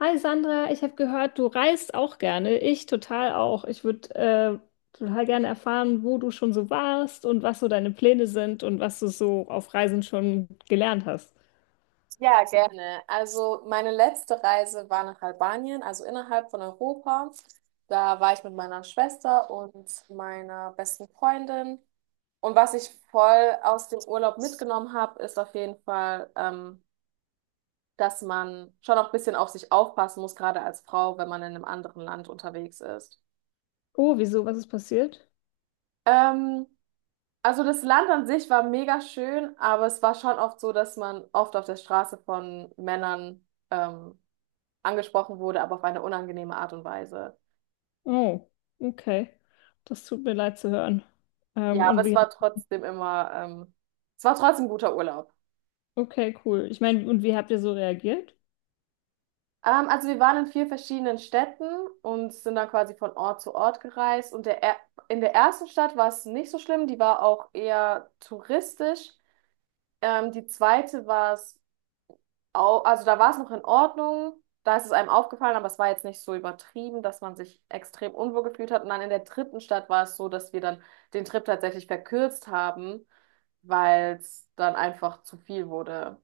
Hi Sandra, ich habe gehört, du reist auch gerne. Ich total auch. Ich würde total gerne erfahren, wo du schon so warst und was so deine Pläne sind und was du so auf Reisen schon gelernt hast. Ja, gerne. Also meine letzte Reise war nach Albanien, also innerhalb von Europa. Da war ich mit meiner Schwester und meiner besten Freundin. Und was ich voll aus dem Urlaub mitgenommen habe, ist auf jeden Fall, dass man schon auch ein bisschen auf sich aufpassen muss, gerade als Frau, wenn man in einem anderen Land unterwegs ist. Oh, wieso? Was ist passiert? Ähm, also das Land an sich war mega schön, aber es war schon oft so, dass man oft auf der Straße von Männern angesprochen wurde, aber auf eine unangenehme Art und Weise. Oh, okay. Das tut mir leid zu hören. Ja, aber Und es wie? war trotzdem immer, es war trotzdem ein guter Urlaub. Okay, cool. Ich meine, und wie habt ihr so reagiert? Also wir waren in vier verschiedenen Städten und sind dann quasi von Ort zu Ort gereist. In der ersten Stadt war es nicht so schlimm, die war auch eher touristisch. Die zweite war es also da war es noch in Ordnung, da ist es einem aufgefallen, aber es war jetzt nicht so übertrieben, dass man sich extrem unwohl gefühlt hat. Und dann in der dritten Stadt war es so, dass wir dann den Trip tatsächlich verkürzt haben, weil es dann einfach zu viel wurde.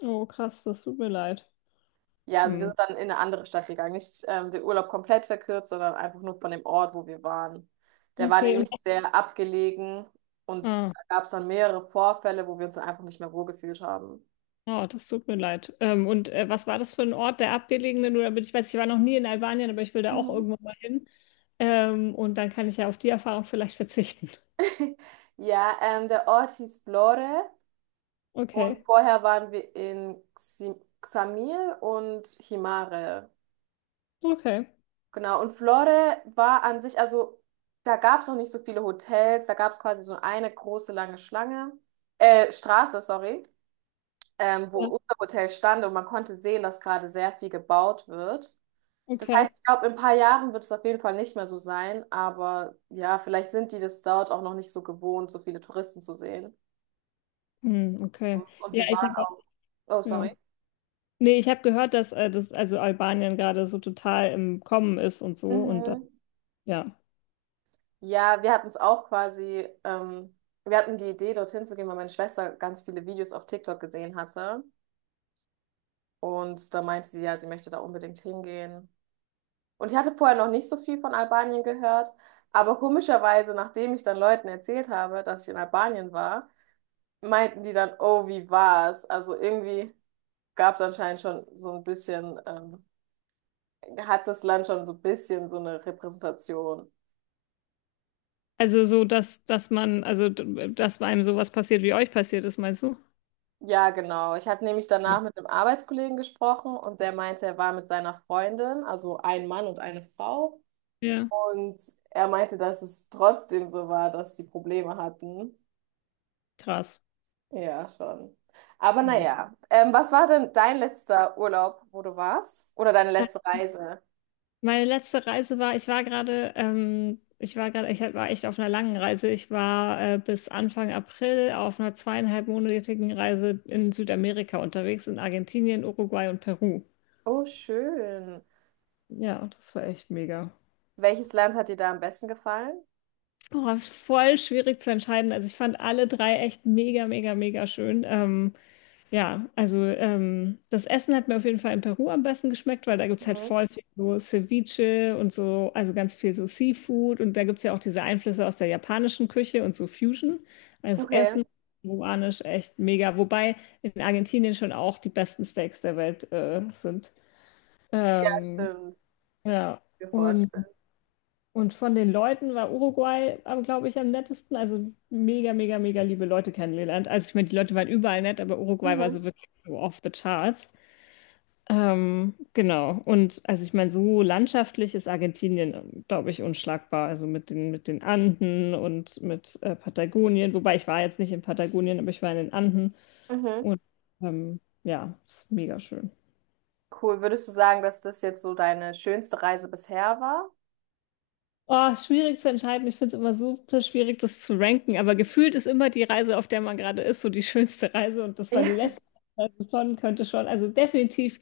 Oh, krass, das tut mir leid. Ja, also wir sind Hm. dann in eine andere Stadt gegangen, nicht den Urlaub komplett verkürzt, sondern einfach nur von dem Ort, wo wir waren. Der war Okay, und nämlich sehr abgelegen und ah. da gab es dann mehrere Vorfälle, wo wir uns dann einfach nicht mehr wohlgefühlt haben. Oh, das tut mir leid. Und was war das für ein Ort, der abgelegene? Nur damit ich weiß, ich war noch nie in Albanien, aber ich will da auch Mhm. irgendwann mal hin. Und dann kann ich ja auf die Erfahrung vielleicht verzichten. Ja, der Ort hieß Vlore. Okay, Und vorher waren wir in Xamil und Himare. okay, Genau, und Flore war an sich, also da gab es noch nicht so viele Hotels, da gab es quasi so eine große lange Schlange, Straße, sorry, wo ja, unser Hotel stand und man konnte sehen, dass gerade sehr viel gebaut wird. Das heißt, okay. ich glaube, in ein paar Jahren wird es auf jeden Fall nicht mehr so sein, aber ja, vielleicht sind die das dort auch noch nicht so gewohnt, so viele Touristen zu sehen. Hm, okay. Und, Ja, ich habe auch, oh, ja. sorry. Nee, ich habe gehört, dass das, also Albanien gerade so total im Kommen ist und so und dann, Mhm. ja. Ja, wir hatten es auch quasi, wir hatten die Idee, dorthin zu gehen, weil meine Schwester ganz viele Videos auf TikTok gesehen hatte. Und da meinte sie ja, sie möchte da unbedingt hingehen. Und ich hatte vorher noch nicht so viel von Albanien gehört, aber komischerweise, nachdem ich dann Leuten erzählt habe, dass ich in Albanien war, meinten die dann, oh, wie war's? Also irgendwie gab es anscheinend schon so ein bisschen, hat das Land schon so ein bisschen so eine Repräsentation. Also so, dass man, also dass bei einem sowas passiert, wie euch passiert ist, meinst du? Ja, genau. Ich hatte nämlich Ja. danach mit einem Arbeitskollegen gesprochen und der meinte, er war mit seiner Freundin, also ein Mann und eine Frau. Ja, Und er meinte, dass es trotzdem so war, dass die Probleme hatten. krass. Ja, schon. Aber Mhm. naja, was war denn dein letzter Urlaub, wo du warst? Oder deine letzte Reise? Meine letzte Reise war, ich war gerade, ich war echt auf einer langen Reise. Ich war bis Anfang April auf einer zweieinhalbmonatigen Reise in Südamerika unterwegs, in Argentinien, Uruguay und Peru. Oh, schön. Ja, das war echt mega. Welches Land hat dir da am besten gefallen? Oh, war voll schwierig zu entscheiden. Also ich fand alle drei echt mega, mega, mega schön. Ja, also das Essen hat mir auf jeden Fall in Peru am besten geschmeckt, weil da gibt es halt Mhm. voll viel so Ceviche und so, also ganz viel so Seafood und da gibt es ja auch diese Einflüsse aus der japanischen Küche und so Fusion. Also das Okay. Essen, peruanisch, echt mega. Wobei in Argentinien schon auch die besten Steaks der Welt sind. Ja, Ähm, stimmt. ja, Mir und, vorstellen. und von den Leuten war Uruguay, glaube ich, am nettesten. Also mega, mega, mega liebe Leute kennengelernt. Also ich meine, die Leute waren überall nett, aber Uruguay war so Mhm. wirklich so off the charts. Genau. Und also ich meine, so landschaftlich ist Argentinien, glaube ich, unschlagbar. Also mit den Anden und mit Patagonien. Wobei ich war jetzt nicht in Patagonien, aber ich war in den Anden. Mhm. Und ja, ist mega schön. Cool. Würdest du sagen, dass das jetzt so deine schönste Reise bisher war? Oh, schwierig zu entscheiden. Ich finde es immer super schwierig, das zu ranken. Aber gefühlt ist immer die Reise, auf der man gerade ist, so die schönste Reise. Und das war die Ja. letzte Reise schon, könnte schon. Also definitiv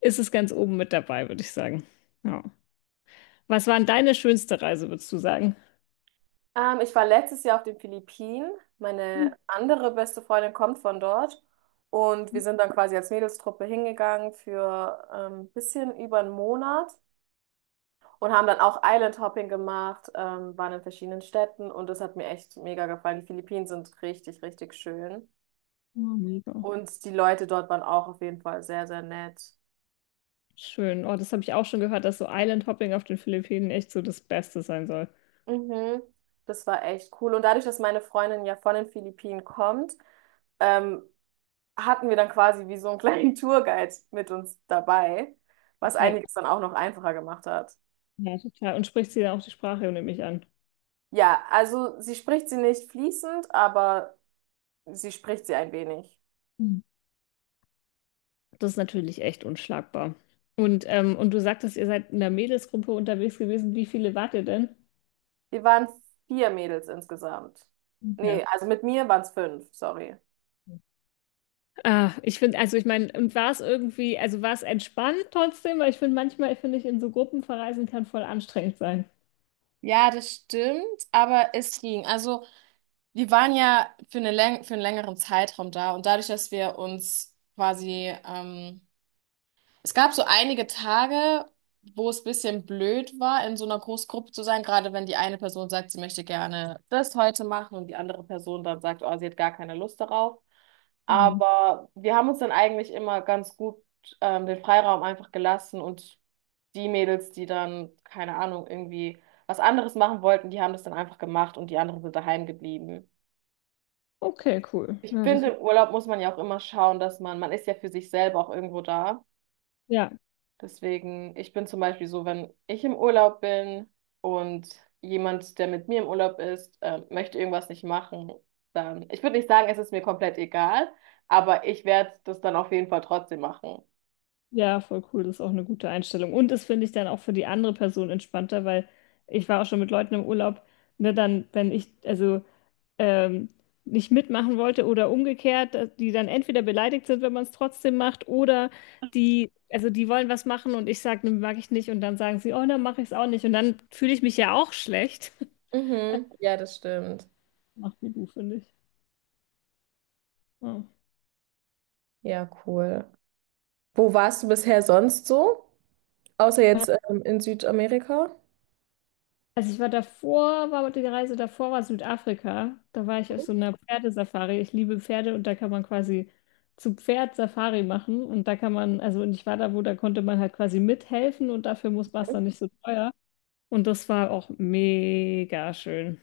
ist es ganz oben mit dabei, würde ich sagen. Ja. Was war denn deine schönste Reise, würdest du sagen? Ich war letztes Jahr auf den Philippinen. Mhm. Meine andere beste Freundin kommt von dort. Und wir sind dann quasi als Mädelstruppe hingegangen für ein bisschen über einen Monat und haben dann auch Island Hopping gemacht, waren in verschiedenen Städten und das hat mir echt mega gefallen. Die Philippinen sind richtig, richtig schön. Ja, mega. Und die Leute dort waren auch auf jeden Fall sehr, sehr nett. Schön. Oh, das habe ich auch schon gehört, dass so Island Hopping auf den Philippinen echt so das Beste sein soll. Mhm. Das war echt cool. Und dadurch, dass meine Freundin ja von den Philippinen kommt, ähm, hatten wir dann quasi wie so einen kleinen Tourguide mit uns dabei, was Check. einiges dann auch noch einfacher gemacht hat. Ja, total. Und spricht sie dann auch die Sprache, nehme ich an. Ja, also sie spricht sie nicht fließend, aber sie spricht sie ein wenig. Mhm. Das ist natürlich echt unschlagbar. Und du sagtest, ihr seid in der Mädelsgruppe unterwegs gewesen. Wie viele wart ihr denn? Wir waren vier Mädels insgesamt. Ja. Nee, also mit mir waren es fünf, sorry. Ah, ich finde, also ich meine, und war es irgendwie, also war es entspannt trotzdem, weil ich finde, manchmal finde ich, in so Gruppen verreisen kann voll anstrengend sein. Ja, das stimmt, aber es ging. Also, wir waren ja für eine Läng für einen längeren Zeitraum da und dadurch, dass wir uns quasi es gab so einige Tage, wo es ein bisschen blöd war, in so einer Großgruppe zu sein, gerade wenn die eine Person sagt, sie möchte gerne das heute machen und die andere Person dann sagt, oh, sie hat gar keine Lust darauf. Mhm. Aber wir haben uns dann eigentlich immer ganz gut den Freiraum einfach gelassen und die Mädels, die dann, keine Ahnung, irgendwie was anderes machen wollten, die haben das dann einfach gemacht und die anderen sind daheim geblieben. Okay, cool. Ich Ja, das, finde, im Urlaub muss man ja auch immer schauen, dass man ist ja für sich selber auch irgendwo da. ja. Deswegen, ich bin zum Beispiel so, wenn ich im Urlaub bin und jemand, der mit mir im Urlaub ist, möchte irgendwas nicht machen, dann, ich würde nicht sagen, es ist mir komplett egal, aber ich werde das dann auf jeden Fall trotzdem machen. Ja, voll cool, das ist auch eine gute Einstellung. Und das finde ich dann auch für die andere Person entspannter, weil ich war auch schon mit Leuten im Urlaub, ne, dann, wenn ich also ähm, nicht mitmachen wollte oder umgekehrt, dass die dann entweder beleidigt sind, wenn man es trotzdem macht, oder die, also die wollen was machen und ich sage, ne, mag ich nicht, und dann sagen sie, oh, dann mache ich es auch nicht. Und dann fühle ich mich ja auch schlecht. Mhm. Ja, das stimmt. Macht die du, finde ich. Ja. Ja, cool. Wo warst du bisher sonst so? Außer jetzt in Südamerika? Also ich war davor, war die Reise davor war Südafrika. Da war ich auf so einer Pferdesafari. Ich liebe Pferde und da kann man quasi zu Pferd Safari machen und da kann man, also und ich war da, wo da konnte man halt quasi mithelfen und dafür muss war es dann nicht so teuer. Und das war auch mega schön.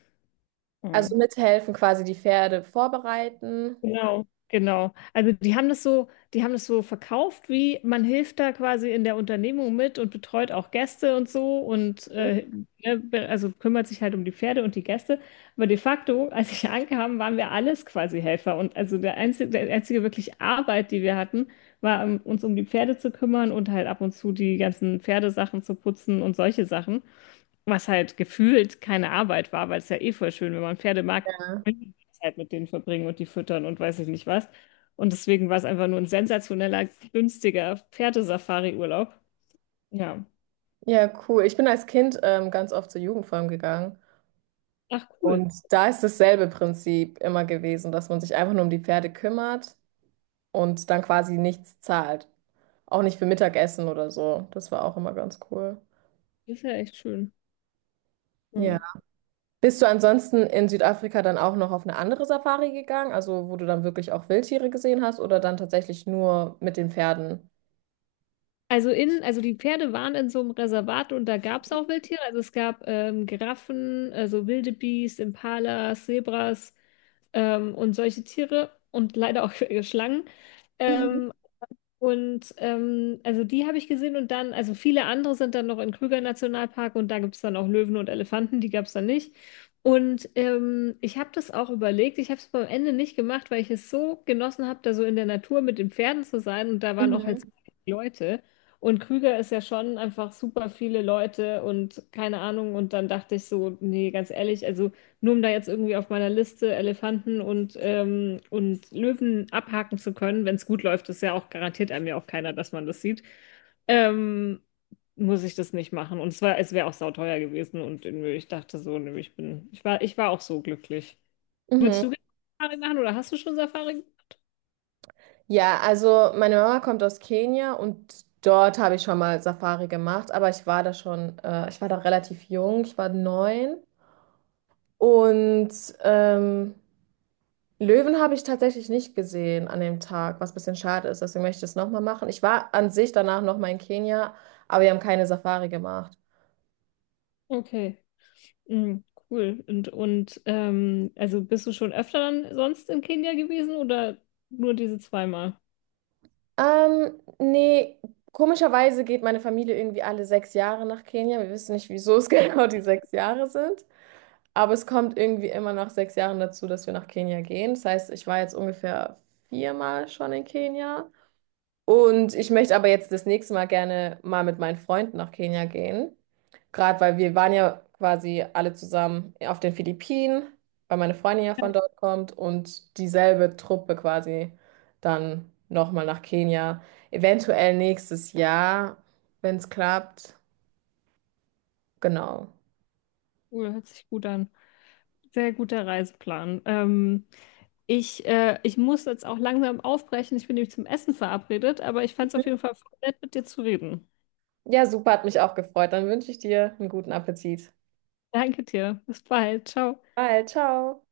Also Mhm. mithelfen, quasi die Pferde vorbereiten. Genau, genau. Also die haben das so, die haben das so verkauft, wie man hilft da quasi in der Unternehmung mit und betreut auch Gäste und so und Mhm. Ne, also kümmert sich halt um die Pferde und die Gäste. Aber de facto, als ich ankam, waren wir alles quasi Helfer. Und also der einzige wirklich Arbeit, die wir hatten, war, uns um die Pferde zu kümmern und halt ab und zu die ganzen Pferdesachen zu putzen und solche Sachen. Was halt gefühlt keine Arbeit war, weil es ja eh voll schön, wenn man Pferde mag, Ja, Zeit mit denen verbringen und die füttern und weiß ich nicht was. Und deswegen war es einfach nur ein sensationeller, günstiger Pferdesafari-Urlaub. Ja. ja, cool. Ich bin als Kind ganz oft zur Jugendform gegangen. Ach cool. Und da ist dasselbe Prinzip immer gewesen, dass man sich einfach nur um die Pferde kümmert und dann quasi nichts zahlt. Auch nicht für Mittagessen oder so. Das war auch immer ganz cool. Das ist ja echt schön. Ja. Ja. Bist du ansonsten in Südafrika dann auch noch auf eine andere Safari gegangen, also wo du dann wirklich auch Wildtiere gesehen hast oder dann tatsächlich nur mit den Pferden? Also in, also die Pferde waren in so einem Reservat und da gab es auch Wildtiere. Also es gab Giraffen, also wilde Biest, Impalas, Zebras und solche Tiere und leider auch Schlangen. Mhm. Ähm, Und also die habe ich gesehen und dann, also viele andere sind dann noch in Krüger Nationalpark und da gibt es dann auch Löwen und Elefanten, die gab es dann nicht. Und ich habe das auch überlegt, ich habe es am Ende nicht gemacht, weil ich es so genossen habe, da so in der Natur mit den Pferden zu sein und da waren auch halt so Mhm. viele Leute. Und Krüger ist ja schon einfach super viele Leute und keine Ahnung. Und dann dachte ich so, nee, ganz ehrlich, also. Nur um da jetzt irgendwie auf meiner Liste Elefanten und Löwen abhaken zu können, wenn es gut läuft, ist ja auch garantiert einem ja auch keiner, dass man das sieht, ähm, muss ich das nicht machen. Und es war, es wäre auch sauteuer gewesen und irgendwie, ich dachte so, nö, ich war auch so glücklich. Würdest Mhm. du gerne Safari machen oder hast du schon Safari? Ja, also meine Mama kommt aus Kenia und dort habe ich schon mal Safari gemacht, aber ich war da schon, ich war da relativ jung, ich war 9. Und ähm, Löwen habe ich tatsächlich nicht gesehen an dem Tag, was ein bisschen schade ist. Deswegen möchte ich es nochmal machen. Ich war an sich danach nochmal in Kenia, aber wir haben keine Safari gemacht. Okay, mhm, cool. Und also bist du schon öfter dann sonst in Kenia gewesen oder nur diese zweimal? Nee, komischerweise geht meine Familie irgendwie alle 6 Jahre nach Kenia. Wir wissen nicht, wieso es genau die sechs Jahre sind. Aber es kommt irgendwie immer nach 6 Jahren dazu, dass wir nach Kenia gehen. Das heißt, ich war jetzt ungefähr viermal schon in Kenia. Und ich möchte aber jetzt das nächste Mal gerne mal mit meinen Freunden nach Kenia gehen. Gerade weil wir waren ja quasi alle zusammen auf den Philippinen, weil meine Freundin ja Ja, von dort kommt und dieselbe Truppe quasi dann nochmal nach Kenia. Eventuell nächstes Jahr, wenn es klappt. Genau. cool, hört sich gut an. Sehr guter Reiseplan. Ich, ich muss jetzt auch langsam aufbrechen. Ich bin nämlich zum Essen verabredet, aber ich fand es auf jeden Fall nett, mit dir zu reden. Ja, super, hat mich auch gefreut. Dann wünsche ich dir einen guten Appetit. Danke dir. Bis bald. Ciao. Bye, ciao.